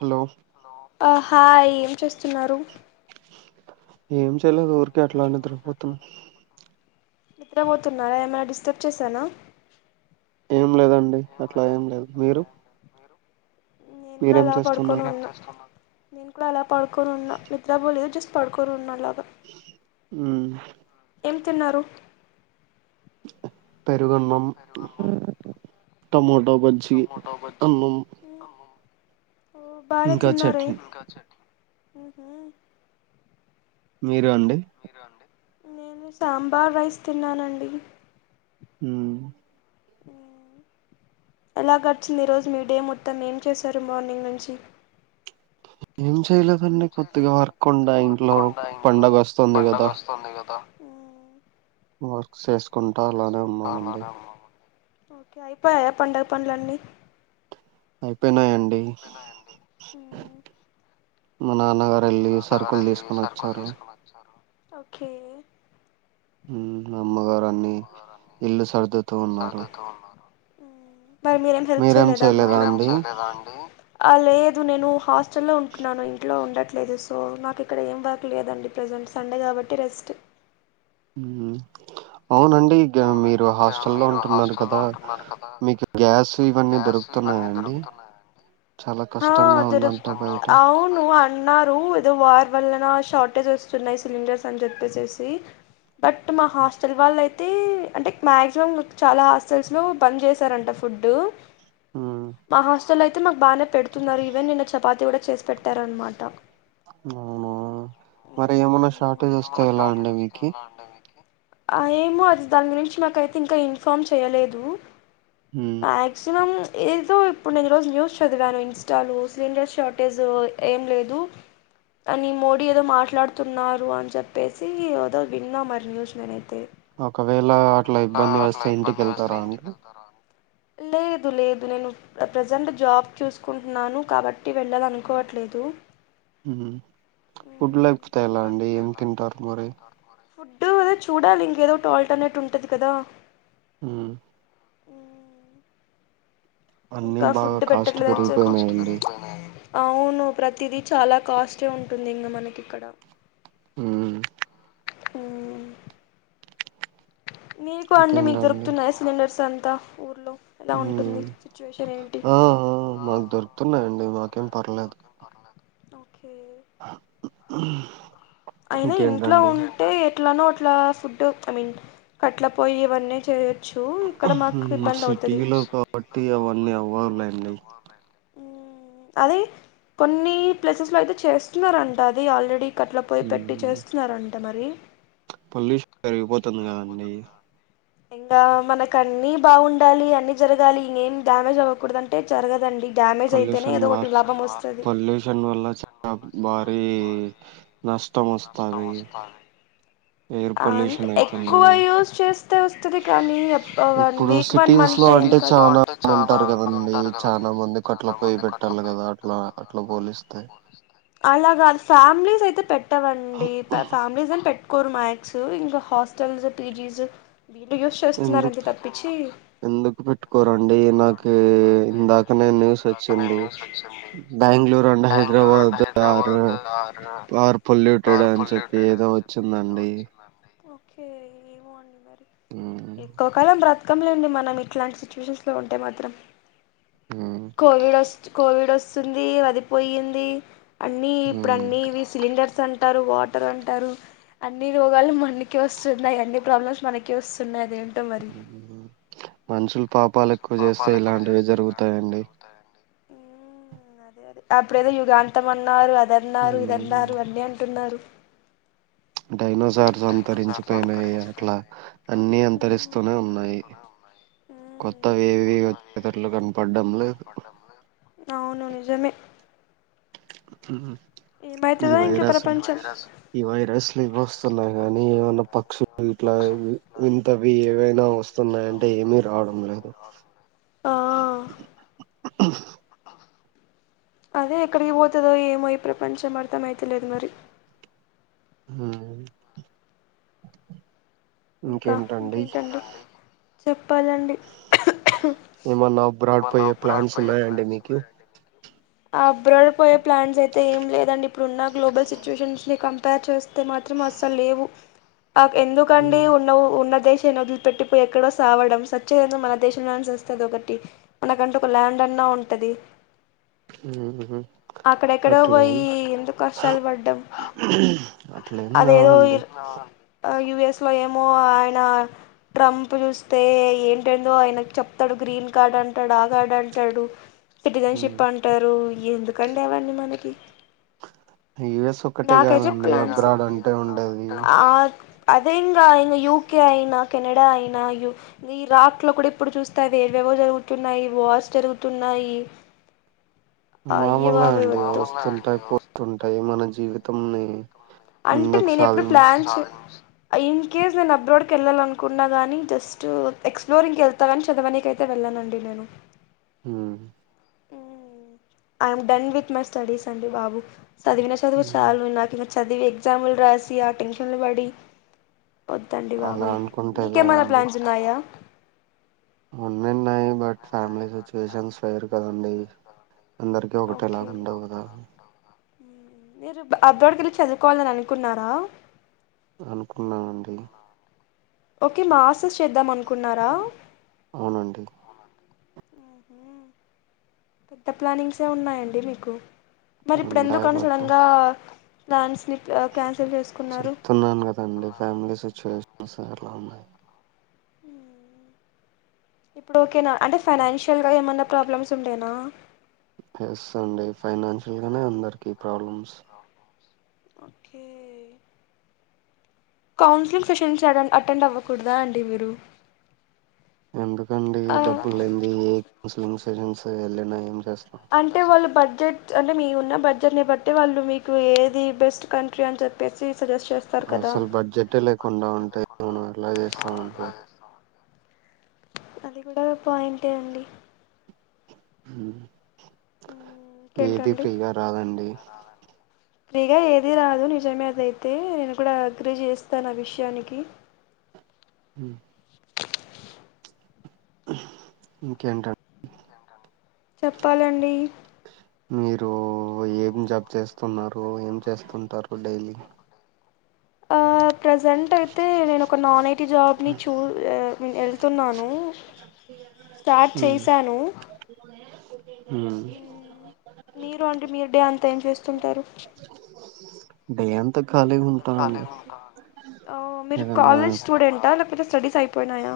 Hello ఆ hi ఏం చేస్తున్నారు ఏం చెయలెదు ఊర్ కే అట్లా నిద్ర పోతన్న నిద్రబోతున్నారా ఏమైనా డిస్టర్బ్ చేసానా ఏం లేదండి అట్లా ఏం లేదు మీరు నేను కూడా మీరేం అలా బడుకోని చేస్తున్నారు ఉన్నా నేను కూడా అలా పడుకొని ఉన్నా నిద్ర పోలేదు జస్ట్ పడ్కొని ఉన్న అలా ప ఉ ఏం తిన్నారు పెరుగన్నం టమోట్ ట బజ్జి అన్నం ఓ బానె ఇంకా తిన్నారె చట్నీ ఆహ మ అండి నేను సాంబార్ రైస్ తిన్నానండి హుమ్మ్ ఎలా గడిచింది ఈరోజు మీ డే మొత్తం ఏం చేశారు మార్నింగ్ నుంచి ఏం చెయ్య లేదు ఏం చేయలేదండి కొద్దిగా వర్క్కుండా ఇంట్లో పండగ వస్తుంది పండగ వస్తుంది కదా వర్క్ చేసుకుంటా అలానే ఉన్నామండి ఓకే అయిపోయాయా పండుగ పండ్లన్నీ అయిపోయినాయండి అయిపోయాయండి మా నాన్నగారు వెళ్ళి సరుకులు తీసుకుని వచ్చారు ఓకే అమ్మగారాన్నిీ ఇల్లు సర్దుతూ ఉన్నారు ఆ మరి మీరేమి హెల్ప్ మీరేం చేయలేద అమ్మకి చేయలేదా అండి లేదు నేను హాస్టల్లో ఉంటున్నాను ఇంట్లో ఉండట్లేదు సో నాకు ఇక్కడ ఏం వర్క్ లేదండి ప్రెసెంట్ సండే కాబట్టి రెస్ట్ అవునండి మీరు హాస్టల్ లో ఉంటున్నారు కదా మీకు గ్యాస్ ఇవన్నీ దొరుకుతున్నాయాండి చాలా హా కష్టంగా దొరు ఉందంట బయట అవును అన్నారు ఏదో వర్ వల్లన షార్టేజ్ వస్తున్నాయి సిలిండర్స్ అని చెప్పేసి బట్ మా హాస్టల్ వాళ్ళ అయితే అంటే మాక్సిమం చాలా హాస్టల్స్ లో బంద్ చేశారంట ఫుడ్ హ్మ్. మా హాస్టల్ పజలు అయితే మాకు బాగానే పెడుతున్నారు ఈవెన్ నిన్న చపాతి కూడా చేసి పెట్టారనమాట అవునా మరి ఏమన్నా షార్టేజ్ వస్తే లా అండి మీకు ఆ ఏమో అది దాని గురించి మాకైతే ఇంకా ఇన్ఫామ్ చేయలేదు హ్మ్. ఆ న ఏదో ఇప్పుడు నేను ఈరోజు న్యూస్ చదివాను ఇన్స్టాలు సిలిండర్ షార్టేజ్ ఏం లేదు అని మోడీ ఏదో మాట్లాడుతున్నారు అని చెప్పేసి ఏదో విన్నా మరి న్యూస్ నేనైతే ఒకవేళ అట్లా ఇబ్బంది వస్తే ఇంటిక వెళ్తారా అండి లేదు లేదు నేను ప్రజెంట్ జాబ్ చూసుకుంటున్నాను కాబట్టి వెళ్ళాలనుకోవట్లేదు ఫుడ్ లేకపోతే ఎలా ఉంది ఏం తింటారు మరి ఫుడ్డు అదే చూడాలి ఇంకోటి ఏదో ఒకటి ఉంటది కదా హ ఉ అన్నీ ఇంకా బాగా ఫుడ్ కాస్ట్ పెట్టట్లేదుని చెపి పెరిగిపోయినాయండి. అవును ప్రతిదీ చాలా కాస్ట్ ఉంటుంది ఇంగా మనకి ఇక్కడ ఉ ఉ మీకు అండి మీకు ఇంకేంటండి? దొరుకుతున్నాయి సిలిండర్స్ అన్నీ త ఊలో ఎలా ఉంటుంది హ్మ్. శిచ్వేషన్ ఏంటి ఆ! ఆ! మాకు దొరుకుతున్నాయండి. మాకేం ఏరుతున్నాడిదు ఓకే అ హు అయినా ఇంట్లో ఉంటే అట్లనో అట్లా ఫుడ్ ఐ మీన్ కట్ల పోయి ఇవన్నీ చే ఉ సిటీలో కాబట్టి అవన్న నేవేర్లేంది ఉ అది కొన్ని ప్లేసెస్ లో అయితే చేస్తున్నారంట అది ఆల్రెడీ కట్ల పొయి పెట్టి చేస్తున్నారంట మరి పల్లి పెరిగిపోతుంది కదండి ఇంకా మనక అన్ని బాగుండాలి అన్ని జరగాలిం డ్యామేజ్ అవ్వకూడద అంటే జరగదండి డ్యామేజ్ అయితేనే పొల్యూషన్ ఏదో ద ఒకటి లాభం వస్తది పొల్యూషన్ వల్ల చానా భారీ నష్టం వస్తాది ఎయిర్ అ పొల్యూషన్ ఎక్కువ అయితుంది యూజ చేస్తే వస్తుది కానీ వన్ ఇప్పుడు వీక్ వన్ సిటీస్ మంత్ లో అంటే చానా చ మంది ఉంటారు కదండి ఉంటారు కదండి చానా మందికి అట్లా చాలా పోయి మందికి అట్ల పెట్టాలి పోయి కదా పెట్టాల అట్లా కదా అట్లా పోలిస్తే అ అస్ అలా గాదు ఫ్యామిలీస్ అయితే పెట్ పయ్యావన్ అండి ఫ్యామిలీస్ ఏం పెట్ కుర్మయిట్ స్ ఇంకా హాస్టల్స్ పిజీస్ ఎందుకు ఎందుకు పెట్టుకోరండి నాకు ఇందాకనే న్యూస్ వచ్చింది Bengaluru and Hyderabad are are polluted అని చెప్పి ఏదో వచ్చిందండి ఓకే ఏమో అండి మరి హ్మ్ ఎక్కువ కాలం బ్రతకంలేండి మనం ఇట్లాంటి సిచ్యువేషన్స్లో ఉంటే మాత్రం హ్మ్ కోవిడ్ వస్ కోవిడ్ వోస్ వస్తుంది అదిపోయింది అన్నీ ఇప్పుడు అన్నీవి సిలిండర్స్ అన్ టారు వాటర్ అంటారు అన్ అన్ని రోగాలు మనకే వస్తున్నాయి అన్ని ప్రాబ్లమ్స్ మనకే వస్తున్నాది ఉ మనుషులు పాపాలు ఎక్కువ చేస్తే ఇలాంటివే జరుగుతాయండీ ఉ అదే అదే అప్పుడ ఏదో యుగాంతం అన్నారు అ అదన్నారు హ్మ్ ఇదన్నారు అన్నీ అంటున్నారు డైనోసార్స్ అంతరించిపోయినాయి అట్లా అన్ని అంతరిస్తూనే ఉన్నాయి కొత్తవి ఏవి వచ్చేటట్లు కనపడ్డం లేదు అవును నిజమే ఉహు ఈ ఏమైతదో వైరస్ ఈ వైరస్ వైరస్ ఇవి వస్తున్నాయి కానీ ఏమన్నా ఇట్లా పక్షులు వి- ఇట్లా వింతవి ఏవైనా వింతవి ఏవైనా వస్తున్నాయంటే ఏమీ వస్తున్నాయ అంటే రావడం ఏమి లేదు రావడం లేదు ఆ అదే ఎక్కడికి పోతదో ఏమో ఈ ప్రపంచం అర్థమయితలేదు మరి హు ఇంకా ఇంకేంటండి చెప్ ఏమన్నా అబ్రాడ్ పోయే ప్లాన్స్ ఉన్నాయండి మీకి అబ్రాడ్ పోయే ప్లాన్స్ అయితే ఏం లేదండి ఇప్పుడున్న గ్లోబల్ సిచ్యుయేషన్స్ ని కంపేర్ చేస్తే మాత్రం అస్సలు లేవు ఆ ఎందుకండి ఉన్న దేశాన్ని వదిలి పెట్టిపోయి ఎక్కడో సావడం సచ్చేది ఏందో మన దేశంలోనే చస్తే అది ఒకటి మనకంటూ ఒక ల్యాండ్ అన్నా ఉంటది ఉహు అక్కడెక్కడో పోయి అట్లేం ఎందుకు కష్టాలు పడ్డాం అట్లేం కాదండి యుఎస్లో ఏమో ఆయన ట్రంప్ చూస్తే ఎంటెంటో ఆయనకు చెప్తడు గ్రీన్ కార్డ్ అంటాడు ఆ కార్డు అంటాడు సిటిజన్షిప్ అంటారు ఎందుకండి అవన్ని మనకి నాకైతే యి ప్లాన్స్ అబ్రాడ్ అంటే ఉండది ఆ అదే ఇంగ ఇంగ యూకే అయినా కెనడా అయినా యు ఇరాక్ లో కూడా ఇప్పుడు చూస్తే అవేవేవో జరుగుతున్నాయి వార్స్ జరుగుతున్నాయి అయ్య మామూలే బాబోయ్ అండి వద్దు వస్తుంటాయి పోతుంటాయి మన జీవితం మీ అంటే నేను ఎప్పుడు ప్లాన్ చే ఇన్ కేస్ నేను అబ్రాోడ్కి వెళ్ళాలనుకున్నా కానీ జస్ట్ ఎక్స్ప్లోరింగ్కి వెళ్తా కాని చదవనికైతే వెళ్ళానండి నేను హు I'm done with my studies అండి బాబు సదివి సదువు చాలు నాకి నచ్ చదివి ఎగ్జాంలు రాసి ఆ టెన్షన్లు పడి వద్దండి అలా బాబోయ్ అనుకుంటే ఎలా మీకేమైనా ప్లాన్స్ ఉన్నాయా ఉన్ని ఉన్నాయి బట్ ఫ్యామిలీ సిచ్యుయేషన్స్ ఫయిరు కదండి అందరికీ ఓకే ఒకటేలాగా ఉండవు కదా మీరు అబ్రోడికి వెళ్ళి చదువుకోవాలని అనుకున్నారా అనుకున్నానండి ఓకే మాస్ టర్స్ చేద్దాం అకున్నారా అవునండి పెద్ద ప్లానింగ్సే ఉన్నాయండి మీకు మరి ఇప్పుడు ఎందుకు ఉంటాయి అని బట్ సడంగా లాన్స్ చెప్తున్నాను కదండి ఫ్యామిలీ సిచ్యువేషన్ ముసర్న్నా హహ ఇప్పుడు ఓకేనా అంటే ఫైనాన్షియల్ గా ఏమన్నా ప్రాబ్లమ్స్ ఉండేనా ప్లస్ అండి ఫైనాన్షియల్ గానే అందరికి problems okay counselling sessions uh attend అవ్వకూడదా అండి మీరు ఎందుకండి ఆ డబ్బులు లేంది ఏ కౌన్సిలింగ్ వెలినా ఏంచేస్తాం అంటే వాళ్ళు బడ్జెట్ అంటే మీ ఉన్న బడ్జెట్ ని బట్టి వాళ్ళు మీకు ఏది బెస్ట్ కంట్రీ అని చెప్పేసి సజెస్ట్ చేస్తారు కదా అసలు బడ్జెటే లేకుండా ఉంటాయి మనం ఎలా చేస్తా ఉంటాయి అది కూడా పాయింటే అండి హహ ఏది ఇంకేంటండి ఫ్రీగా రాదండి ఫ్రీగా ఏది రాదు నిజమే అదయితే నేను కూడా ఎగ్రీ చేస్తాను ఆ విషయానికి హ ఇంకెంటాం చెప్పాలండి మీరు ఏం జాబ్ చేస్త స్తున్నారు ఏం చేస్తుంటారు డైలీ ఆ ప్రజెంట్ అయితే నేను ఒక నాన్ ఐటీ జాబ్ని చూ వెళ్తున్నాను స్టార్ట్ చేశాను మీరు అండి మీరు డే అంత ఏం చేస్తుంటారు డే అంతా ఖాళీగా రోజంత్ ఉంటామండి కాలేజీకీ పోత ఓహ్ మీరు ఏదన్నా కాలేజీ స్టూడెంటా లేకపోతే స్టడీస్ అయిపోయినాయా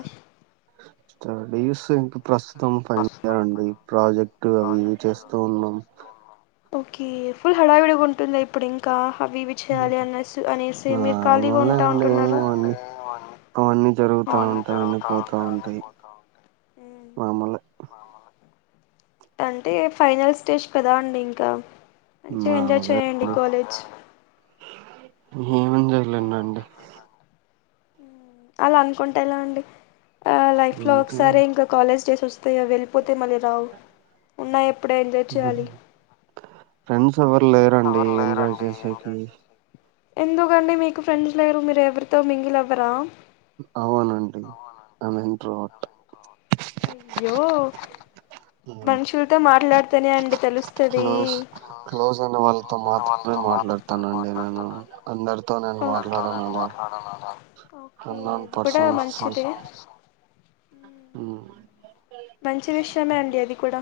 స్టడీస్ ఇంకా ప్రస్తుతం ఫైనల్ ఇయర్ అండి ప్రాజెక్ట్ అవి చేస్తూ ఉన్నాం ఓకే ఫుల్ హడావిడిగా ఉంటుందా ఇప్పుడు ఇంకా అవి ఇవి చేయాలి అనేసి అనేసి మీరు ఖాళీగా మామూలే ఉంటా ఉంటున్నారా జరుగుతూ ఉంటాయి అన్నీ పోతా ఉంటాయి మాములే అంటే ఫైనల్ స్టేజ్ కదా అండి ఇంకా మంచిగా ఎంజాయ్ మామూలే చేయండి కాలేజ్ ఏమం చేయలేన్నాండి అలా అనుకుంటేలా అండి ఆ లైఫ్ లో అంతే ఒకసారి ఇంకా కాలేజ్ డేస్ వస్తుంది వెళ్ళపో ఎంజాయ్ చేయాలి ఫ్రెండ్స్ ఎవరు లేరండి ఎంజాయ్ చేసేకి ఎందుకండి మీకు ఫ్రెండ్స్ లేరు మీరు ఎరితో మింగిల్ అవ గ్రామ్ అవునండి ఆమె ఎంత టోట్ అయ్యో మనుషులతో మాట్లాడుత సని అండి తెలుస్తది క్లోజ్ క్లోజ్ అయిన వాళ్ళతో మాత్రమే మాట్లాడతానండి నేను అందరితో నేను మాట్లాడను అలా ఓకే అన్నోన్ అది కూడా పర్సన్స్ మంచిదే ఉ అ మంచి విషయమే అండి అది కూడా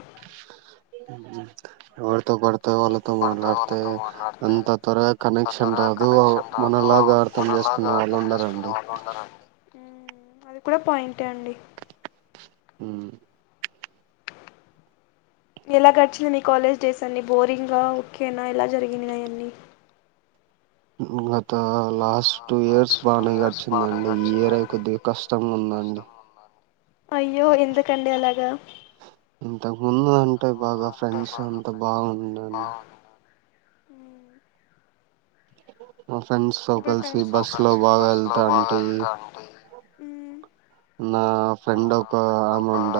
తో పడతా వాళ్ళతో మాట్లాడతా అంత త్వరగా కనెక్షన్ రాదు మనలాగా అర్థం చేసుకునే వాళ్ళు ఉండారంండి అది కూడా పాయింట్ ఏ అండి హ ఎలా గడిచింది నీ కాలేజ్ డేస్ అన్నిబోరింగ్గా ఓకేనా ఎలా జరిగినాయి అన్నీ ఉ అ ఇంత లాస్ట్ టూ ఇయర్స్ బాగానే గచ్చిందండి ఈ ఇయర్ై కొద్దిగా కష్టంగా ఉందండి అయ్యో ఎందుకండి అలాగా ఇంతకు ముందు అంటే బాగా ఫ్రెండ్స్ అంత బాగుండండి అ మా ఫ్రెండ్స్ తో కలిసి బస్ లో బాగాళ్తా అంటే ఉమ్ నా ఫ్రెండ్ ఒక ఆమె ఉండ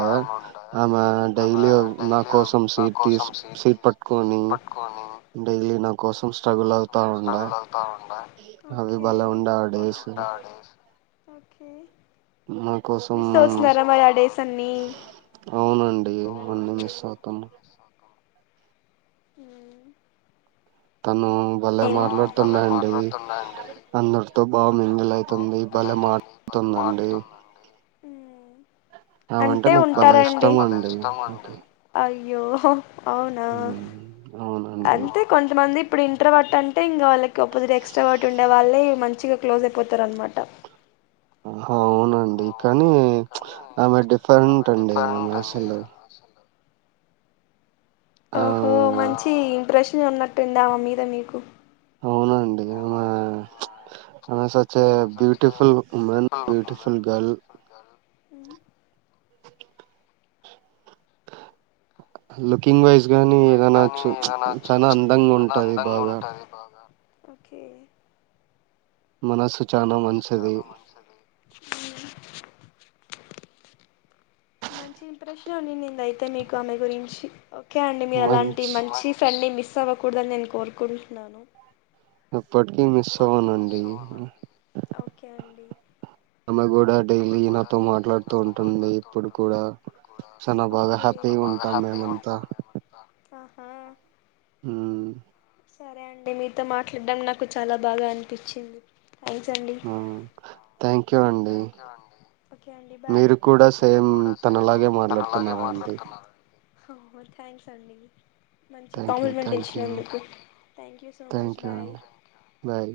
ఆమె డైలీ నా కోసం సీట్ తీ సీట్ పట్టుకొని డైలీ నా కోసం స్ట్రగుల్ అవుతా ఉండ అవి ఓకే బలే ఉండ ఆ డేస్ ఒకే ఆ కోసం డేస్ అన్నీ అవునండి ఇవన్నీ మిస్ అవుతాము అ తను భలే మాట్లాడుతున్నా అండి అందరితో బాగా మింగిల్ అవుతుంది భలే మాట్లాడుతుందండి అ ఆమంటే అంటే నాకు భలే ఉంటారంండి ఇష్టం అండి అ అయ్యో అవునా అవును అంతే కొంతమంది ఇప్పుడు ఇంట్రె వట్టంటే ఇంకా వాళకి ఒక పది ఎక్స్ట్రా ఒకట్టి ఉండే వాళ్ళే మంచి మంచిగా క్లోజ్ అయిపోతారనమాట అవునండి కానీ ఆమే డిఫరెంట్ అండి అమే అసలు ఆ ఓహో మంచి ఇంప్రెషన్ ఉన్నట్టుంది ఆమె మీద మీకు అవునండి ఆమె ఆ సచ్ ఏ ఆమె such a beautiful woman beautiful beautiful woman girl beautiful girl uh looking wise గాని ఏదనా చ చాలా అందంగా ఉంటది బాగా ఓకే మనసు చానా మంచిది మంచి ఇంప్రెషన్ ఉంది అయితే మీకు ఆమె గురించి ఓకే అండి మీ అలాంటి మంచి ఫ్రెండ్ ని మిస్ అవ్వకూడదని నేను కోరుకుంటున్నాను ఎప్పటికీ మిస్ అవ్వనండి ఒకే అండి ఆమె కూడా డైలీ నాతో మాట్లాడుతూ ఉంటుంది ఇప్పుడు కూడా చానా బాగా ఒకే హ్యాపీగా ఉంటాం మేమంతా ఆహా హ్మ్ సరే అండి మీతో మాట్లాడడాం నాకు నకు చాలా బాగా అనిపించింది థ్యాంక్స్ అండి థ్యాంక్ యూ అండి ఓకే అండి బాయ్ మీరు కూడా సేమ్ తనలాగే మాట్లాడుతున్నారఅండి థ్యాంక్స్ అండి మంచి థ్యాంక్ యూ కాంప్లిమెంట్ థ్యాంక్ ఇచ్చినా యూ మీకు thank you so much thank you bye అండి బాయ్